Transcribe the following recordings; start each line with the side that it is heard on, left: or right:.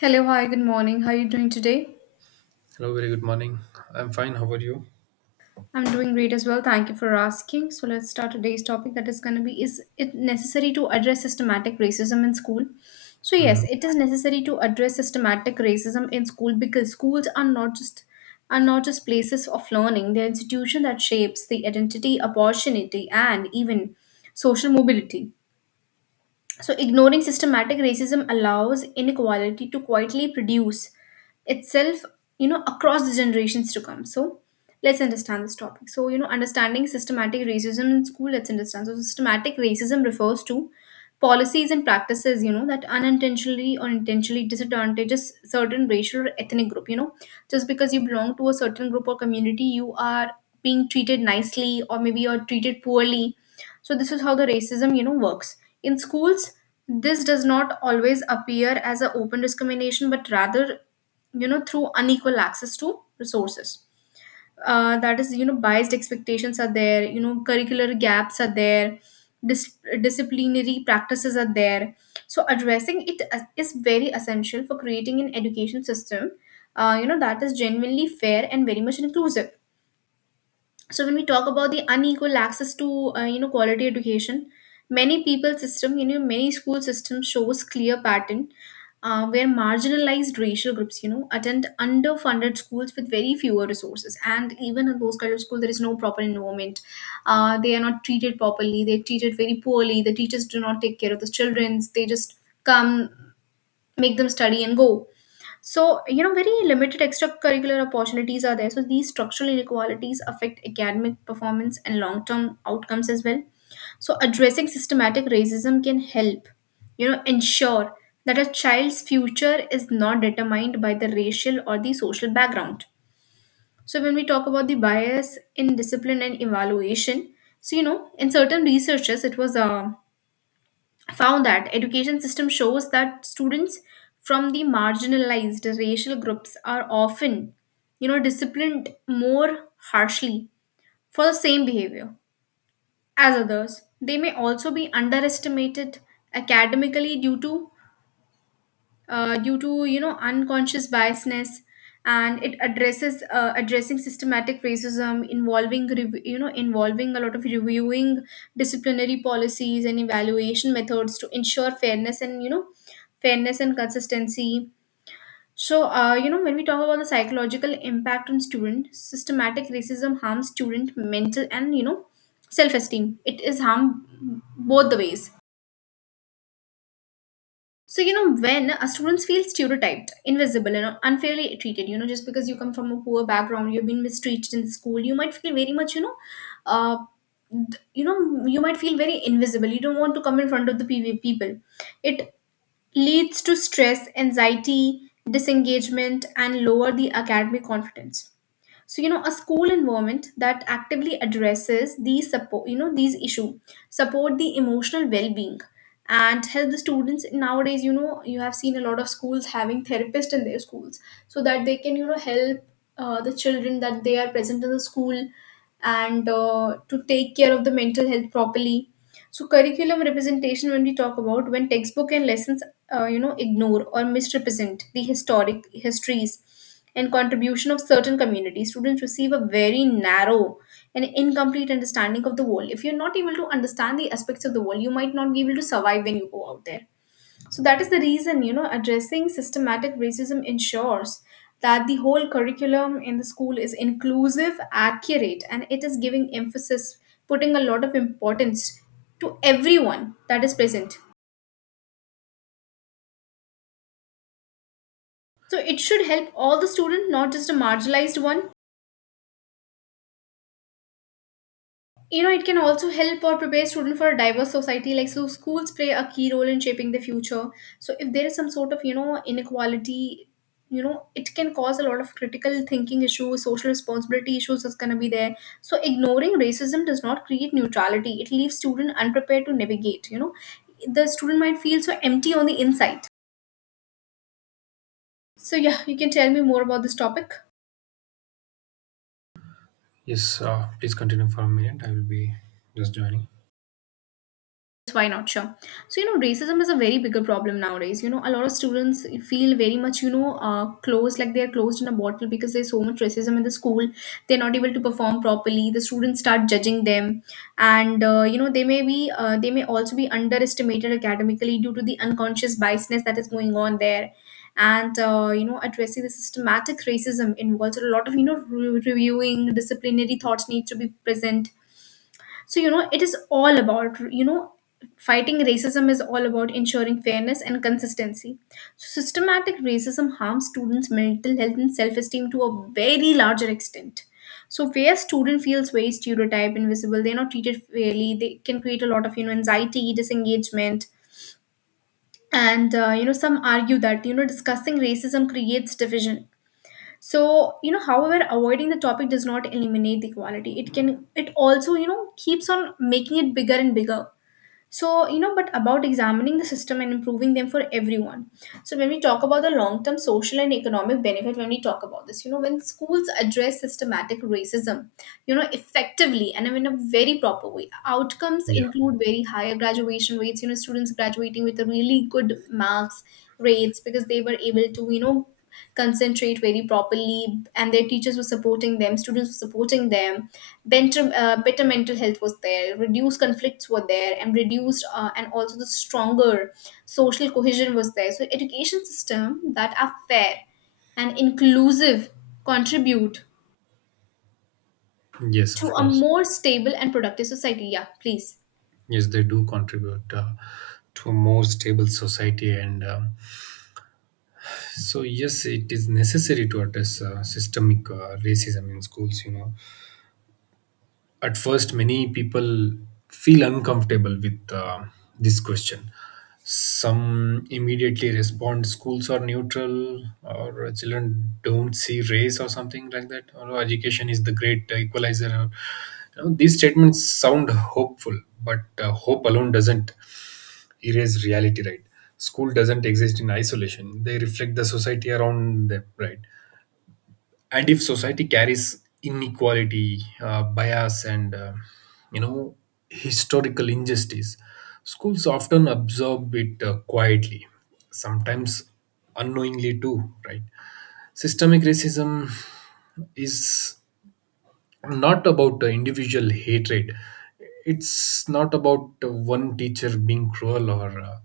left: Hello, hi, good morning. How are you doing today?
right: Hello, very good morning. I'm fine. How are you?
left: I'm doing great as well. Thank you for asking. So let's start today's topic that is going to be, is it necessary to address systematic racism in school? So yes,
right: Hmm.
left: it is necessary to address systematic racism in school because schools are not just places of learning. They're institution that shapes the identity, opportunity, and even social mobility. So, ignoring systematic racism allows inequality to quietly produce itself, across the generations to come. So, let's understand this topic. So, understanding systematic racism in school, let's understand. So, systematic racism refers to policies and practices, that unintentionally or intentionally disadvantages certain racial or ethnic group, just because you belong to a certain group or community, you are being treated nicely or maybe you're treated poorly, so this is how the racism works. In schools, this does not always appear as an open discrimination, but rather, through unequal access to resources. That is, biased expectations are there. Curricular gaps are there. Disciplinary practices are there. So addressing it is very essential for creating an education system, that is genuinely fair and very much inclusive. So when we talk about the unequal access to quality education, many people system many school system shows clear pattern, where marginalized racial groups attend underfunded schools with very fewer resources, and even in those kind of school there is no proper environment. They are not treated properly. They're treated very poorly. The teachers do not take care of the children. They just come, make them study, and go. So, very limited extracurricular opportunities are there. So, these structural inequalities affect academic performance and long term outcomes as well. So, addressing systematic racism can help ensure that a child's future is not determined by the racial or the social background. So, when we talk about the bias in discipline and evaluation, in certain researchers, it was found that education system shows that students from the marginalized racial groups are often disciplined more harshly for the same behavior as others. They may also be underestimated academically due to unconscious biasness, and it addresses addressing systematic racism involving a lot of reviewing disciplinary policies and evaluation methods to ensure fairness and consistency. So, when we talk about the psychological impact on student, systematic racism harms student mental and self-esteem. It is harm both the ways. So, when a students feel stereotyped, invisible, and unfairly treated, just because you come from a poor background, you've been mistreated in school, you might feel very much, uh, you might feel very invisible. You don't want to come in front of the PV people. It leads to stress, anxiety, disengagement, and lower the academic confidence. So, a school environment that actively addresses these, support these issue, support the emotional well-being, and help the students. Nowadays, you have seen a lot of schools having therapists in their schools, so that they can help the children, that they are present in the school, and to take care of the mental health properly. So, curriculum representation, when we talk about, when textbook and lessons ignore or misrepresent the historic histories and contribution of certain communities, students receive a very narrow and incomplete understanding of the world. If you're not able to understand the aspects of the world, you might not be able to survive when you go out there. So that is the reason, addressing systematic racism ensures that the whole curriculum in the school is inclusive, accurate, and it is giving emphasis, putting a lot of importance to everyone that is present. So it should help all the students, not just a marginalized one. It can also help or prepare students for a diverse society. Like, so schools play a key role in shaping the future. So, if there is some sort of inequality, it can cause a lot of critical thinking issues, social responsibility issues is going to be there. So, ignoring racism does not create neutrality. It leaves student unprepared to navigate. The student might feel so empty on the inside. So, yeah, you can tell me more about this topic.
right: Yes, please continue for a minute. I will be just joining.
left: Yes, why not? Sure. So, racism is a very bigger problem nowadays. A lot of students feel very much, closed, like they're closed in a bottle, because there's so much racism in the school. They're not able to perform properly. The students start judging them, and they may also be underestimated academically due to the unconscious biasness that is going on there. And addressing the systematic racism involves a lot of reviewing disciplinary thoughts need to be present. It is all about you know fighting racism is all about ensuring fairness and consistency. So, systematic racism harms students mental health and self-esteem to a very larger extent. So where student feels very stereotyped, invisible, they're not treated fairly, they can create a lot of anxiety, disengagement, and some argue that discussing racism creates division. However, avoiding the topic does not eliminate the quality. It also keeps on making it bigger and bigger. But about examining the system and improving them for everyone. So, when we talk about the long term social and economic benefit, when we talk about this you know when schools address systematic racism effectively and in a very proper way, outcomes
right: Yeah.
left: include very higher graduation rates. Students graduating with a really good marks rates because they were able to concentrate very properly, and their teachers were supporting them, students were supporting them. Better mental health was there, reduced conflicts were there, and also the stronger social cohesion was there. So education system that are fair and inclusive contribute
right: Yes,
left: to
right: of
left: a
right: course.
left: more stable and productive society. Yeah, please.
right: Yes, they do contribute to a more stable society. And So, yes, it is necessary to address systemic racism in schools, you know. At first many people feel uncomfortable with this question. Some immediately respond, schools are neutral, or children don't see race, or something like that, or, "Oh, education is the great equalizer," or, you know, these statements sound hopeful, but hope alone doesn't erase reality, right? School doesn't exist in isolation, they reflect the society around them, right? And if society carries inequality, bias, and you know historical injustice, schools often absorb it quietly, sometimes unknowingly too, right? Systemic racism is not about individual hatred. It's not about one teacher being cruel, or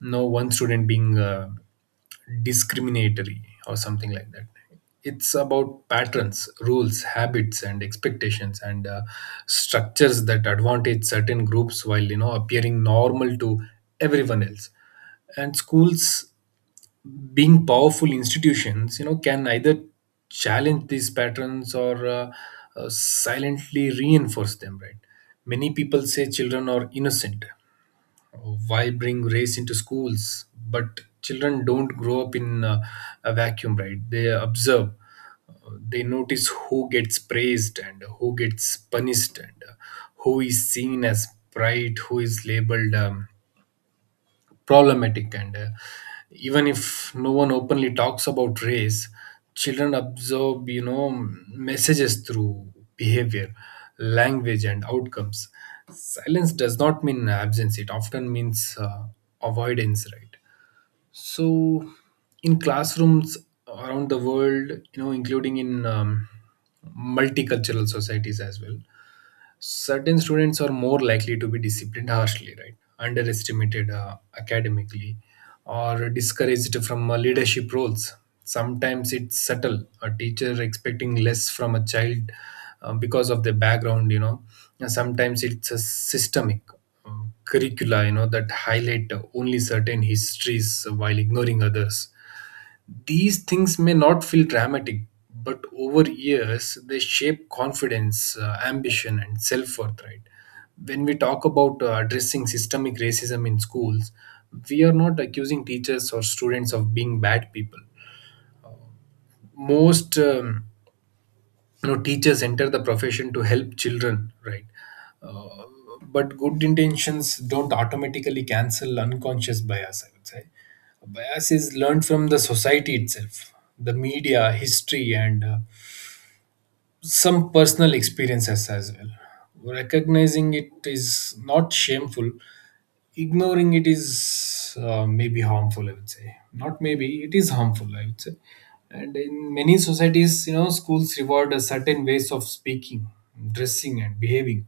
right: no one student being discriminatory or something like that. It's about patterns, rules, habits, and expectations, and structures that advantage certain groups while, you know, appearing normal to everyone else. And schools, being powerful institutions, you know, can either challenge these patterns or silently reinforce them, right? Many people say children are innocent, why bring race into schools? But children don't grow up in a vacuum, right? They observe. They notice who gets praised and who gets punished, and who is seen as bright, who is labeled problematic, and even if no one openly talks about race, children absorb, you know, messages through behavior, language, and outcomes. Silence does not mean absence, it often means avoidance, right? So in classrooms around the world, you know, including in multicultural societies as well, certain students are more likely to be disciplined harshly, right, underestimated academically, or discouraged from leadership roles. Sometimes it's subtle, a teacher expecting less from a child because of their background, you know. And sometimes it's a systemic uh, curricula, you know, that highlight only certain histories while ignoring others. These things may not feel dramatic, but over years they shape confidence, ambition, and self worth, right? When we talk about addressing systemic racism in schools, we are not accusing teachers or students of being bad people. Most you know, teachers enter the profession to help children, right? uh, but good intentions don't automatically cancel unconscious bias, I would say. Bias is learned from the society itself, the media, history, and some personal experiences as well. Recognizing it is not shameful. Ignoring it is maybe harmful, I would say. Not maybe, it is harmful, I would say. And in many societies, you know, schools reward a certain ways of speaking, dressing, and behaving,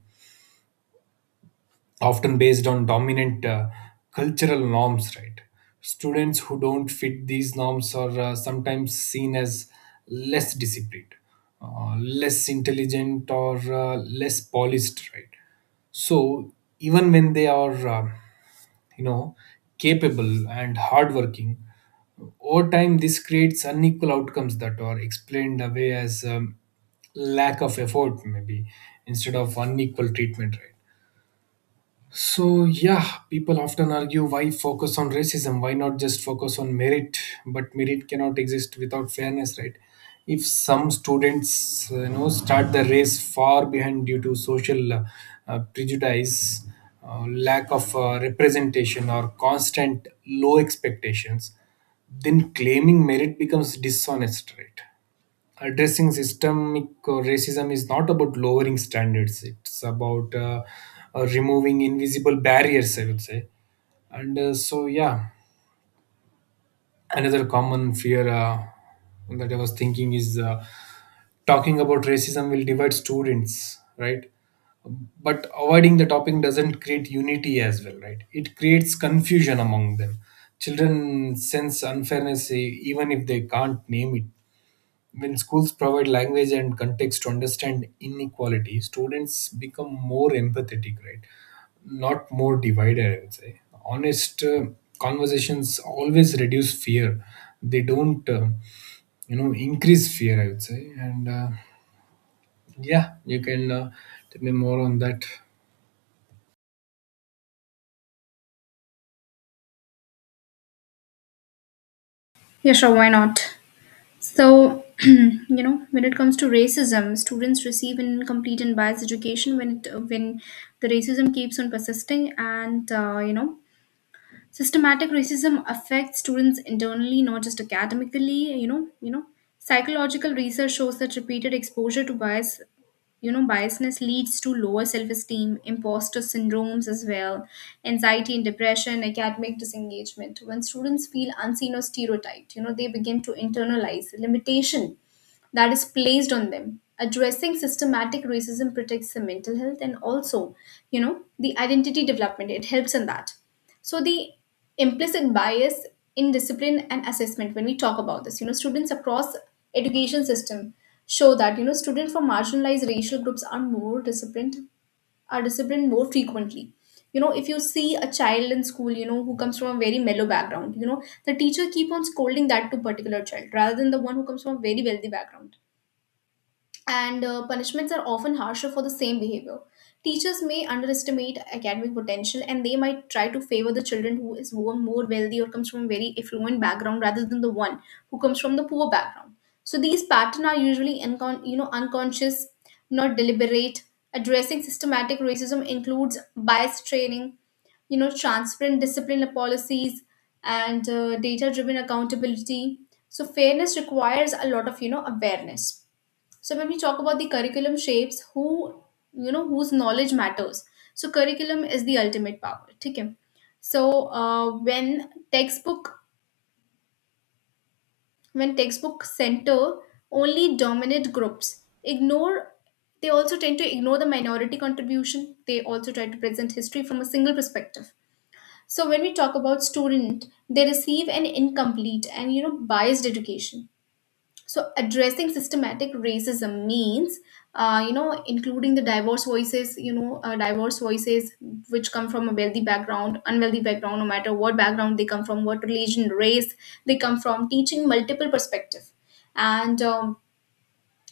right: often based on dominant cultural norms, right? Students who don't fit these norms are sometimes seen as less disciplined, less intelligent, or less polished, right? So even when they are you know capable and hardworking, over time this creates unequal outcomes that are explained away as lack of effort, maybe, instead of unequal treatment, right? So, yeah, people often argue, why focus on racism? Why not just focus on merit? But merit cannot exist without fairness, right? If some students, start the race far behind due to social prejudice, lack of representation, or constant low expectations, then claiming merit becomes dishonest, right? Addressing systemic racism is not about lowering standards, it's about removing invisible barriers, I would say. And so, yeah, another common fear that I was thinking is talking about racism will divide students, right? But avoiding the topic doesn't create unity as well, right? It creates confusion among them. Children sense unfairness, even if they can't name it. When schools provide language and context to understand inequality, students become more empathetic, right? Not more divided, I would say. Honest conversations always reduce fear. They don't, increase fear, I would say. And yeah, you can tell me more on that.
left: Yeah, sure, why not? So, when it comes to racism, students receive an incomplete and biased education when the racism keeps on persisting. Systematic racism affects students internally, not just academically. Psychological research shows that repeated exposure to bias, biasness leads to lower self-esteem, imposter syndromes as well, anxiety and depression, academic disengagement. When students feel unseen or stereotyped, they begin to internalize limitation that is placed on them. Addressing systematic racism protects the mental health and also the identity development. It helps in that. So the implicit bias in discipline and assessment, when we talk about this, students across education system show that students from marginalized racial groups are disciplined more frequently. If you see a child in school, who comes from a very mellow background, the teacher keep on scolding that to particular child rather than the one who comes from a very wealthy background, and punishments are often harsher for the same behavior. Teachers may underestimate academic potential, and they might try to favor the children who is more wealthy or comes from a very affluent background rather than the one who comes from the poor background. So these patterns are usually unconscious, not deliberate. Addressing systematic racism includes bias training, transparent discipline policies, and data driven accountability. So fairness requires a lot of awareness. So when we talk about the curriculum shapes, whose knowledge matters. So curriculum is the ultimate power. ठीक है? So, when textbook center only dominant groups, ignore they also tend to ignore the minority contribution. They also try to present history from a single perspective. So when we talk about student, they receive an incomplete and biased education. So addressing systematic racism means including the diverse voices which come from a wealthy background, unwealthy background, no matter what background they come from, what religion, race they come from, teaching multiple perspective, and um,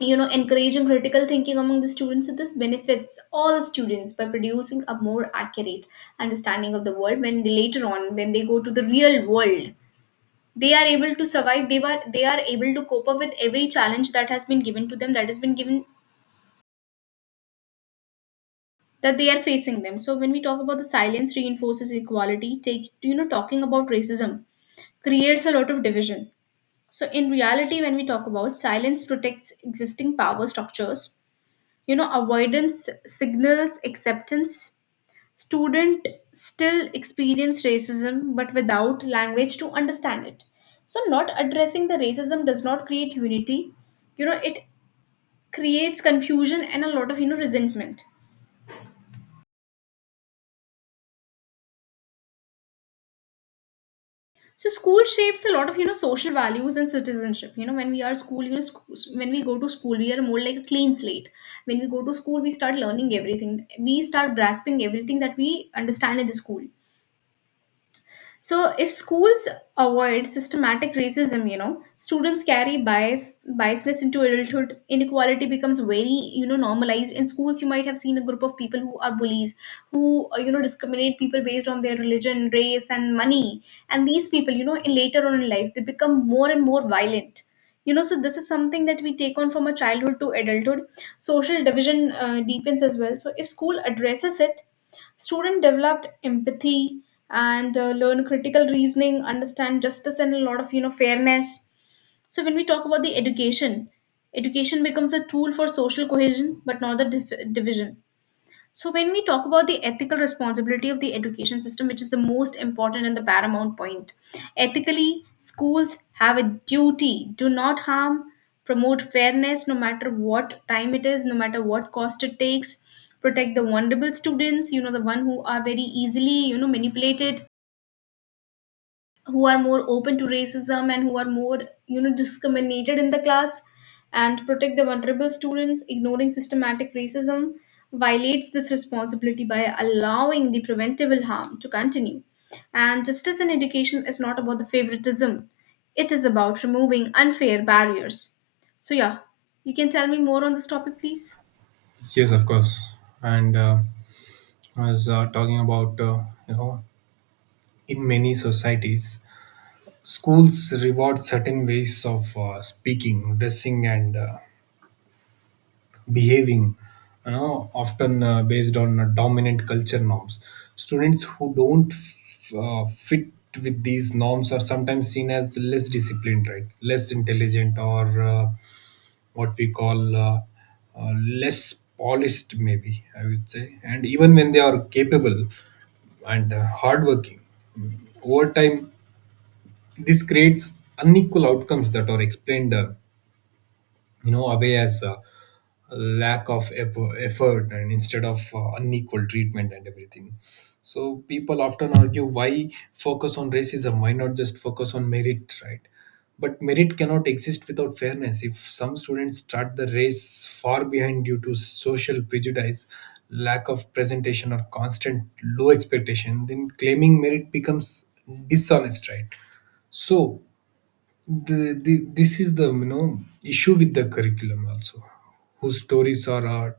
left: you know, encouraging critical thinking among the students. So this benefits all students by producing a more accurate understanding of the world when they later on when they go to the real world they are able to survive they are able to cope up with every challenge that has been given to them that has been given that they are facing them. So when we talk about the silence reinforces equality, take talking about racism creates a lot of division. So in reality, when we talk about silence protects existing power structures, you know, avoidance signals acceptance. Student still experience racism but without language to understand it. So, not addressing the racism does not create unity. You know, it creates confusion and a lot of, resentment. So school shapes a lot of social values and citizenship. You know when we are school, when we go to school, we are more like a clean slate. When we go to school, we start learning everything. We start grasping everything that we understand in the school. So if schools avoid systematic racism, you know, students carry biasness into adulthood. Inequality becomes very, normalized. In schools, you might have seen a group of people who are bullies, who you know, discriminate people based on their religion, race, and money. And these people, you know, in later on in life, they become more and more violent. You know, so this is something that we take on from a childhood to adulthood. Social division deepens as well. So if school addresses it, student developed empathy and learn critical reasoning, understand justice and a lot of fairness. So when we talk about the education becomes a tool for social cohesion but not the division. So, when we talk about the ethical responsibility of the education system, which is the most important and the paramount point, ethically, schools have a duty do not harm, promote fairness no matter what time it is, no matter what cost it takes, protect the vulnerable students, you know, the one who are very easily, manipulated, who are more open to racism and who are more discriminated in the class, and protect the vulnerable students. Ignoring systematic racism violates this responsibility by allowing the preventable harm to continue, and justice in education is not about the favoritism, it is about removing unfair barriers. So yeah, you can tell me more on this topic please.
right: Yes, of course. And I was talking about, in many societies, schools reward certain ways of speaking, dressing, and behaving, you know, often based on dominant culture norms. Students who don't fit with these norms are sometimes seen as less disciplined, right? Less intelligent, or what we call less polished, maybe, I would say. And even when they are capable and hardworking, over time this creates unequal outcomes that are explained you know, away as lack of effort, and instead of unequal treatment and everything. So people often argue, why focus on racism, why not just focus on merit, right? But merit cannot exist without fairness. If some students start the race far behind due to social prejudice, lack of presentation, or constant low expectation, then claiming merit becomes dishonest, right? So the this is the, you know, issue with the curriculum also, whose stories are uh,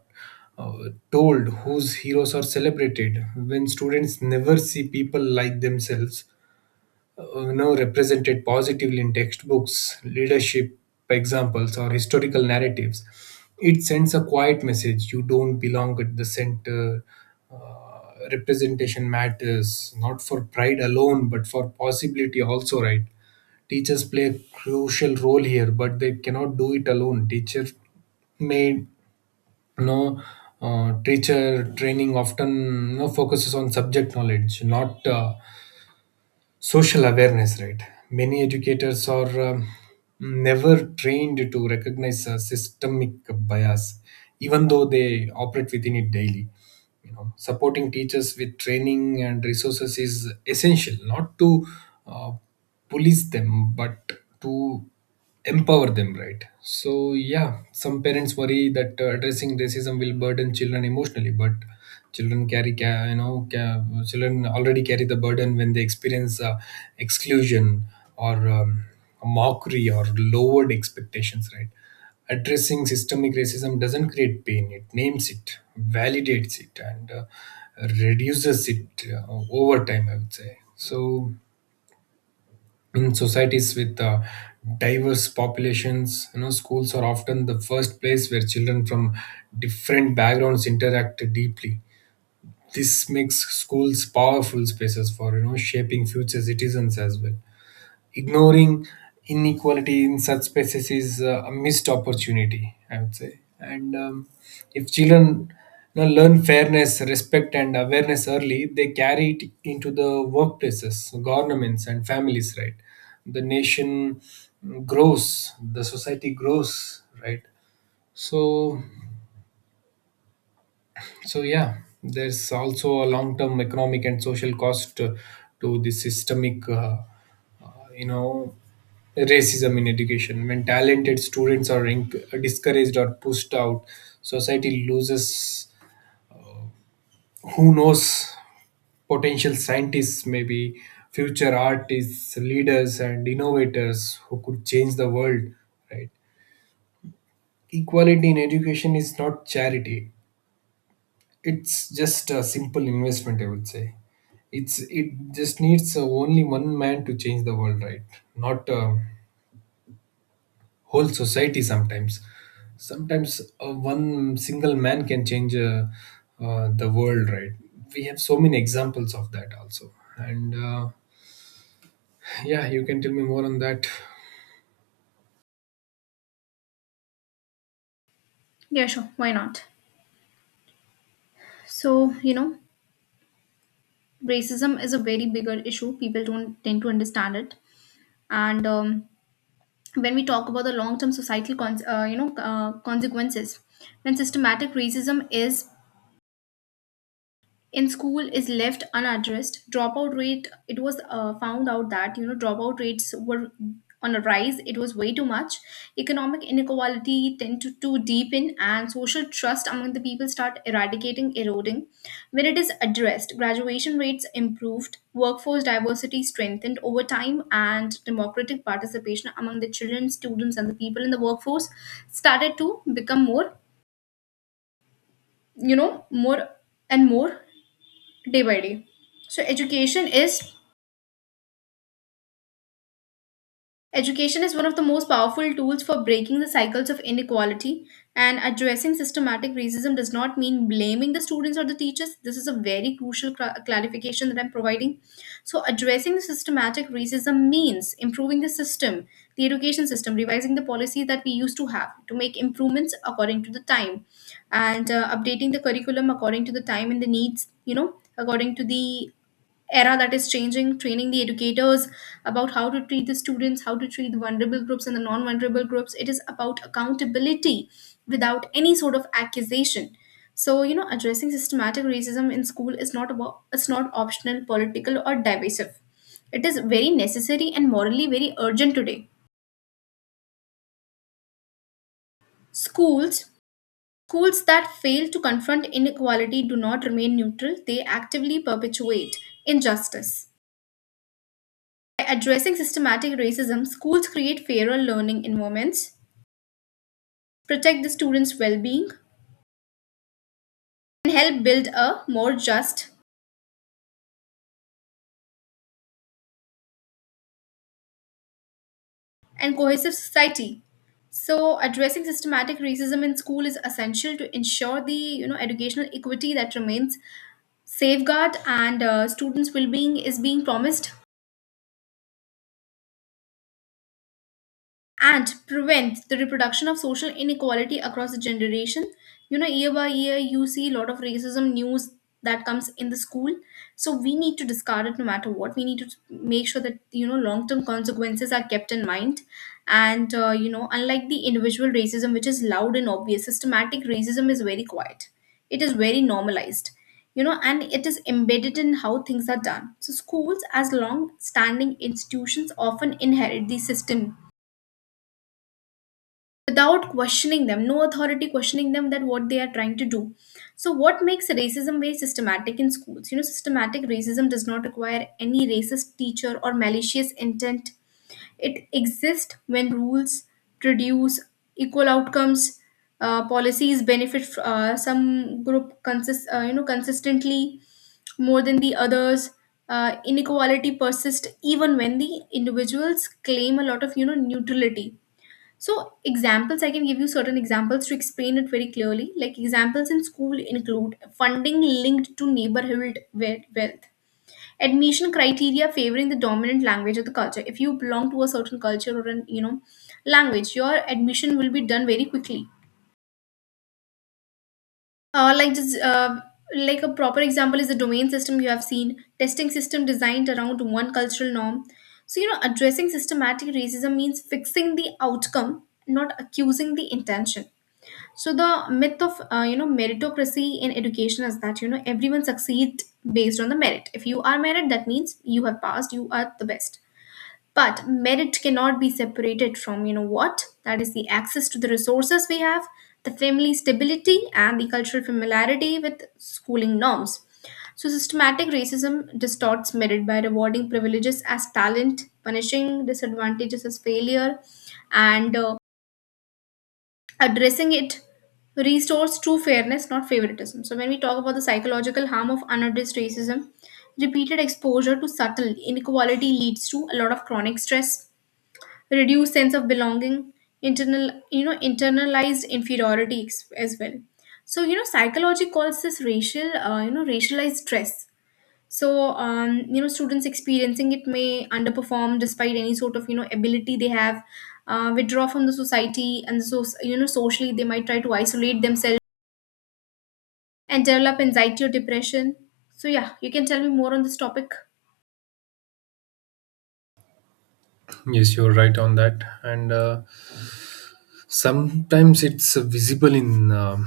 right: uh, told, whose heroes are celebrated. When students never see people like themselves, represented positively in textbooks, leadership examples, or historical narratives, it sends a quiet message: you don't belong at the center. uh, Representation matters, not for pride alone, but for possibility also, right? Teachers play a crucial role here, but they cannot do it alone. May no Teacher training often no focuses on subject knowledge, not social awareness, right? Many educators are never trained to recognize a systemic bias, even though they operate within it daily. You know, supporting teachers with training and resources is essential, not to uh, police them, but to empower them, right? So, yeah, some parents worry that addressing racism will burden children emotionally, but children carry ca- you know ca- children already carry the burden when they experience exclusion, or mockery, or lowered expectations, right? Addressing systemic racism doesn't create pain, it names it, validates it, and reduces it over time, I would say. So in societies with diverse populations, you know, schools are often the first place where children from different backgrounds interact deeply. This makes schools powerful spaces for, you know, shaping future citizens as well. Ignoring inequality in such spaces is a missed opportunity, I would say. And if children, you know, learn fairness, respect, and awareness early, they carry it into the workplaces, governments, and families, right? The nation grows, the society grows, right? So so yeah, there's also a long-term economic and social cost to the systemic, uh, you know, racism in education. When talented students are discouraged or pushed out, society loses. Who knows? Potential scientists, maybe, future artists, leaders, and innovators who could change the world. Right? Equality in education is not charity, it's just a simple investment, I would say. It just needs only one man to change the world, right? Not whole society. Sometimes, one single man can change the world, right? We have so many examples of that also. And yeah, you can tell me more on that.
left: Yeah, sure, why not. So you know, racism is a very bigger issue, people don't tend to understand it. And When we talk about the long-term you know, consequences, when systematic racism is in school is left unaddressed, dropout rate, it was found out that you know dropout rates were on a rise, it was way too much. Economic inequality tend to deepen and social trust among the people start eradicating eroding. When it is addressed, graduation rates improved, workforce diversity strengthened over time and democratic participation among the children students and the people in the workforce started to become more, more and more, day by day. So education is one of the most powerful tools for breaking the cycles of inequality, and addressing systematic racism does not mean blaming the students or the teachers. This is a very crucial clarification that I'm providing. So addressing the systematic racism means improving the system, the education system, revising the policy that we used to have to make improvements according to the time, and updating the curriculum according to the time and the needs, you know, according to the era that is changing, training the educators about how to treat the students, how to treat the vulnerable groups and the non vulnerable groups. It is about accountability without any sort of accusation. So, you know, addressing systematic racism in school is not about it's not optional, political, or divisive. It is very necessary and morally very urgent today. Schools Schools that fail to confront inequality do not remain neutral, they actively perpetuate injustice. By addressing systematic racism, schools create fairer learning environments, protect the students' well being, and help build a more just and cohesive society. So, addressing systematic racism in school is essential to ensure the educational equity that remains safeguard and students' well being is being promised, and prevent the reproduction of social inequality across the generation. You know, year by year you see a lot of racism news that comes in the school, so we need to discard it no matter what. We need to make sure that you know long term consequences are kept in mind. And you know, unlike the individual racism which is loud and obvious, systematic racism is very quiet, it is very normalized, you know, and it is embedded in how things are done. So schools, as long standing institutions, often inherit the system without questioning them, no authority questioning them that what they are trying to do. So, what makes racism very systematic in schools? You know, systematic racism does not require any racist teacher or malicious intent. It exists when rules produce equal outcomes, policies benefit some group you know, consistently more than the others. Inequality persists even when the individuals claim a lot of you know neutrality. So, examples, I can give you certain examples to explain it very clearly. Like, examples in school include funding linked to neighborhood wealth, admission criteria favoring the dominant language of the culture. If you belong to a certain culture or an, you know, language, your admission will be done very quickly. Uh, like just uh, like a proper example is the domain system you have seen, testing system designed around one cultural norm. So, you know, addressing systematic racism means fixing the outcome, not accusing the intention. So the myth of you know, meritocracy in education is that you know everyone succeeds based on the merit. If you are merit, that means you have passed. You are the best. But merit cannot be separated from you know what that is the access to the resources we have, the family stability, and the cultural familiarity with schooling norms. So systematic racism distorts merit by rewarding privileges as talent, punishing disadvantages as failure, and addressing it restores true fairness, not favoritism. So, when we talk about the psychological harm of unaddressed racism, repeated exposure to subtle inequality leads to a lot of chronic stress, reduced sense of belonging, you know, internalized inferiority as well. So, you know, psychology calls this you know, racialized stress. So you know, students experiencing it may underperform despite any sort of you know ability they have, withdraw from the society, and so you know socially they might try to isolate themselves and develop anxiety or depression. So yeah, you can tell me more on this topic.
right: Yes, you're right on that. And sometimes it's visible in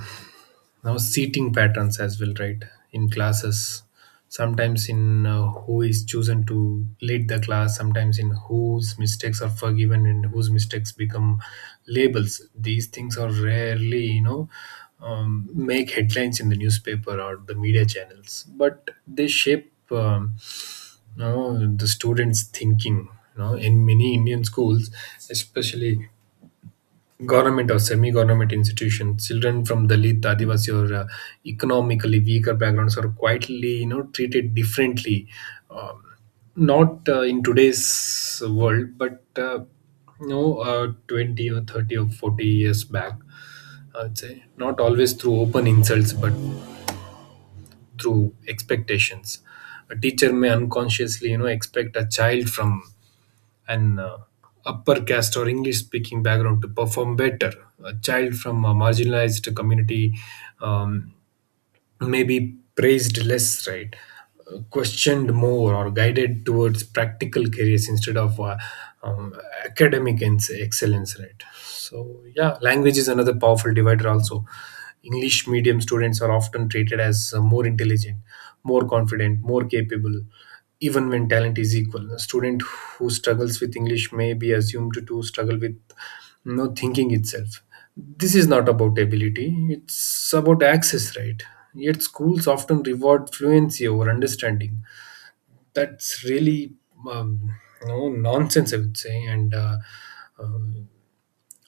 right: now seating patterns as well, right? In classes, sometimes in who is chosen to lead the class, sometimes in whose mistakes are forgiven and whose mistakes become labels. These things are rarely, you know, make headlines in the newspaper or the media channels, but they shape, you know, the students thinking. You know, in many Indian schools, especially government or semi-government institutions, children from Dalit, Adivasi, or economically weaker backgrounds are quietly, you know, treated differently, um, not in today's world, but 20 or 30 or 40 years back, I'd say, not always through open insults, but through expectations. A teacher may unconsciously, you know, expect a child from an upper caste or English speaking background to perform better. A child from a marginalized community, um, maybe praised less, right? Questioned more, or guided towards practical careers instead of um, academic excellence, right? So, yeah, language is another powerful divider, also. English medium students are often treated as more intelligent, more confident, more capable, even when talent is equal. A student who struggles with English may be assumed to struggle with no thinking itself. This is not about ability, it's about access, right? Yet schools often reward fluency over understanding. That's really, um, no nonsense, I would say, and um,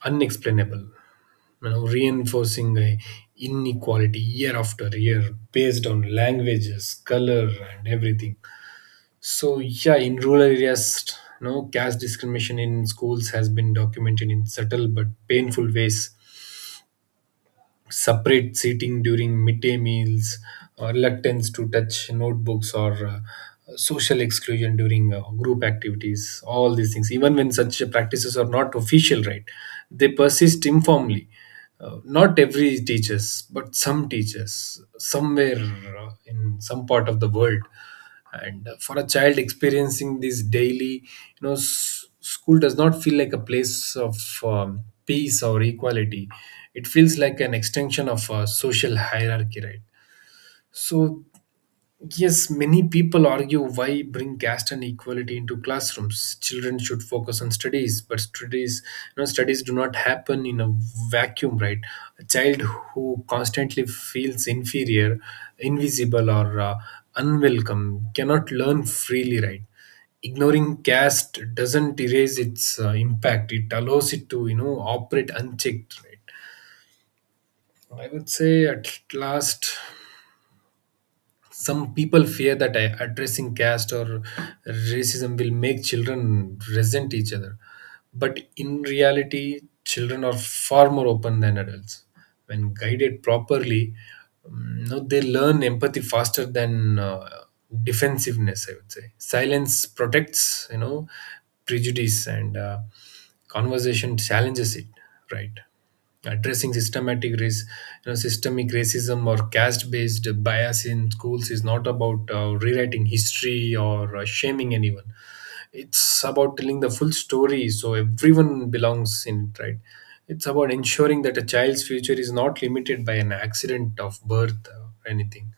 right: unexplainable, you know, reinforcing a inequality year after year based on languages, color, and everything. So yeah, in rural areas, no caste discrimination in schools has been documented in subtle but painful ways: separate seating during midday meals, reluctance to touch notebooks, or social exclusion during group activities. All these things, even when such practices are not official, right? They persist informally. Not every teachers, but some teachers somewhere in some part of the world. And for a child experiencing this daily, you know, school does not feel like a place of um, peace or equality, it feels like an extension of a social hierarchy, right? So, yes, many people argue, why bring caste and equality into classrooms? Children should focus on studies. But studies do not happen in a vacuum, right? A child who constantly feels inferior, invisible, or unwelcome cannot learn freely, right? Ignoring caste doesn't erase its impact. It allows it to, you know, operate unchecked, right? I would say, at last, some people fear that addressing caste or racism will make children resent each other. But in reality, children are far more open than adults. When guided properly, you know, they learn empathy faster than defensiveness, I would say. Silence protects, you know, prejudice, and conversation challenges it, right? addressing systematic race, you know, Systemic racism or caste-based bias in schools is not about rewriting history or shaming anyone. It's about telling the full story, so everyone belongs in it, right? It's about ensuring that a child's future is not limited by an accident of birth or anything.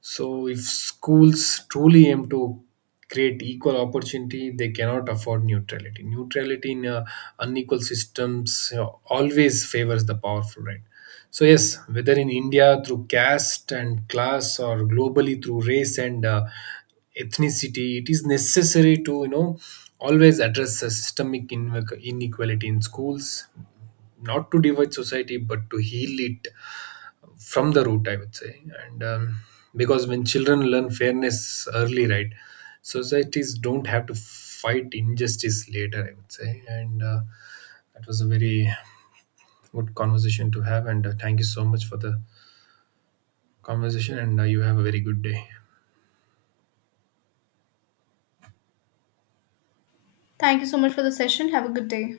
right: So, if schools truly aim to create equal opportunity, they cannot afford neutrality. Neutrality in unequal systems you always favors the powerful, right? So, yes, whether in India through caste and class, or globally through race and ethnicity, it is necessary to, you know, always address the systemic inequality in schools, not to divide society, but to heal it from the root, I would say. And because when children learn fairness early, right, societies don't have to fight injustice later, I would say. And that was a very good conversation to have, and thank you so much for the conversation, and you have a very good day.
left: Thank you so much for the session, have a good day.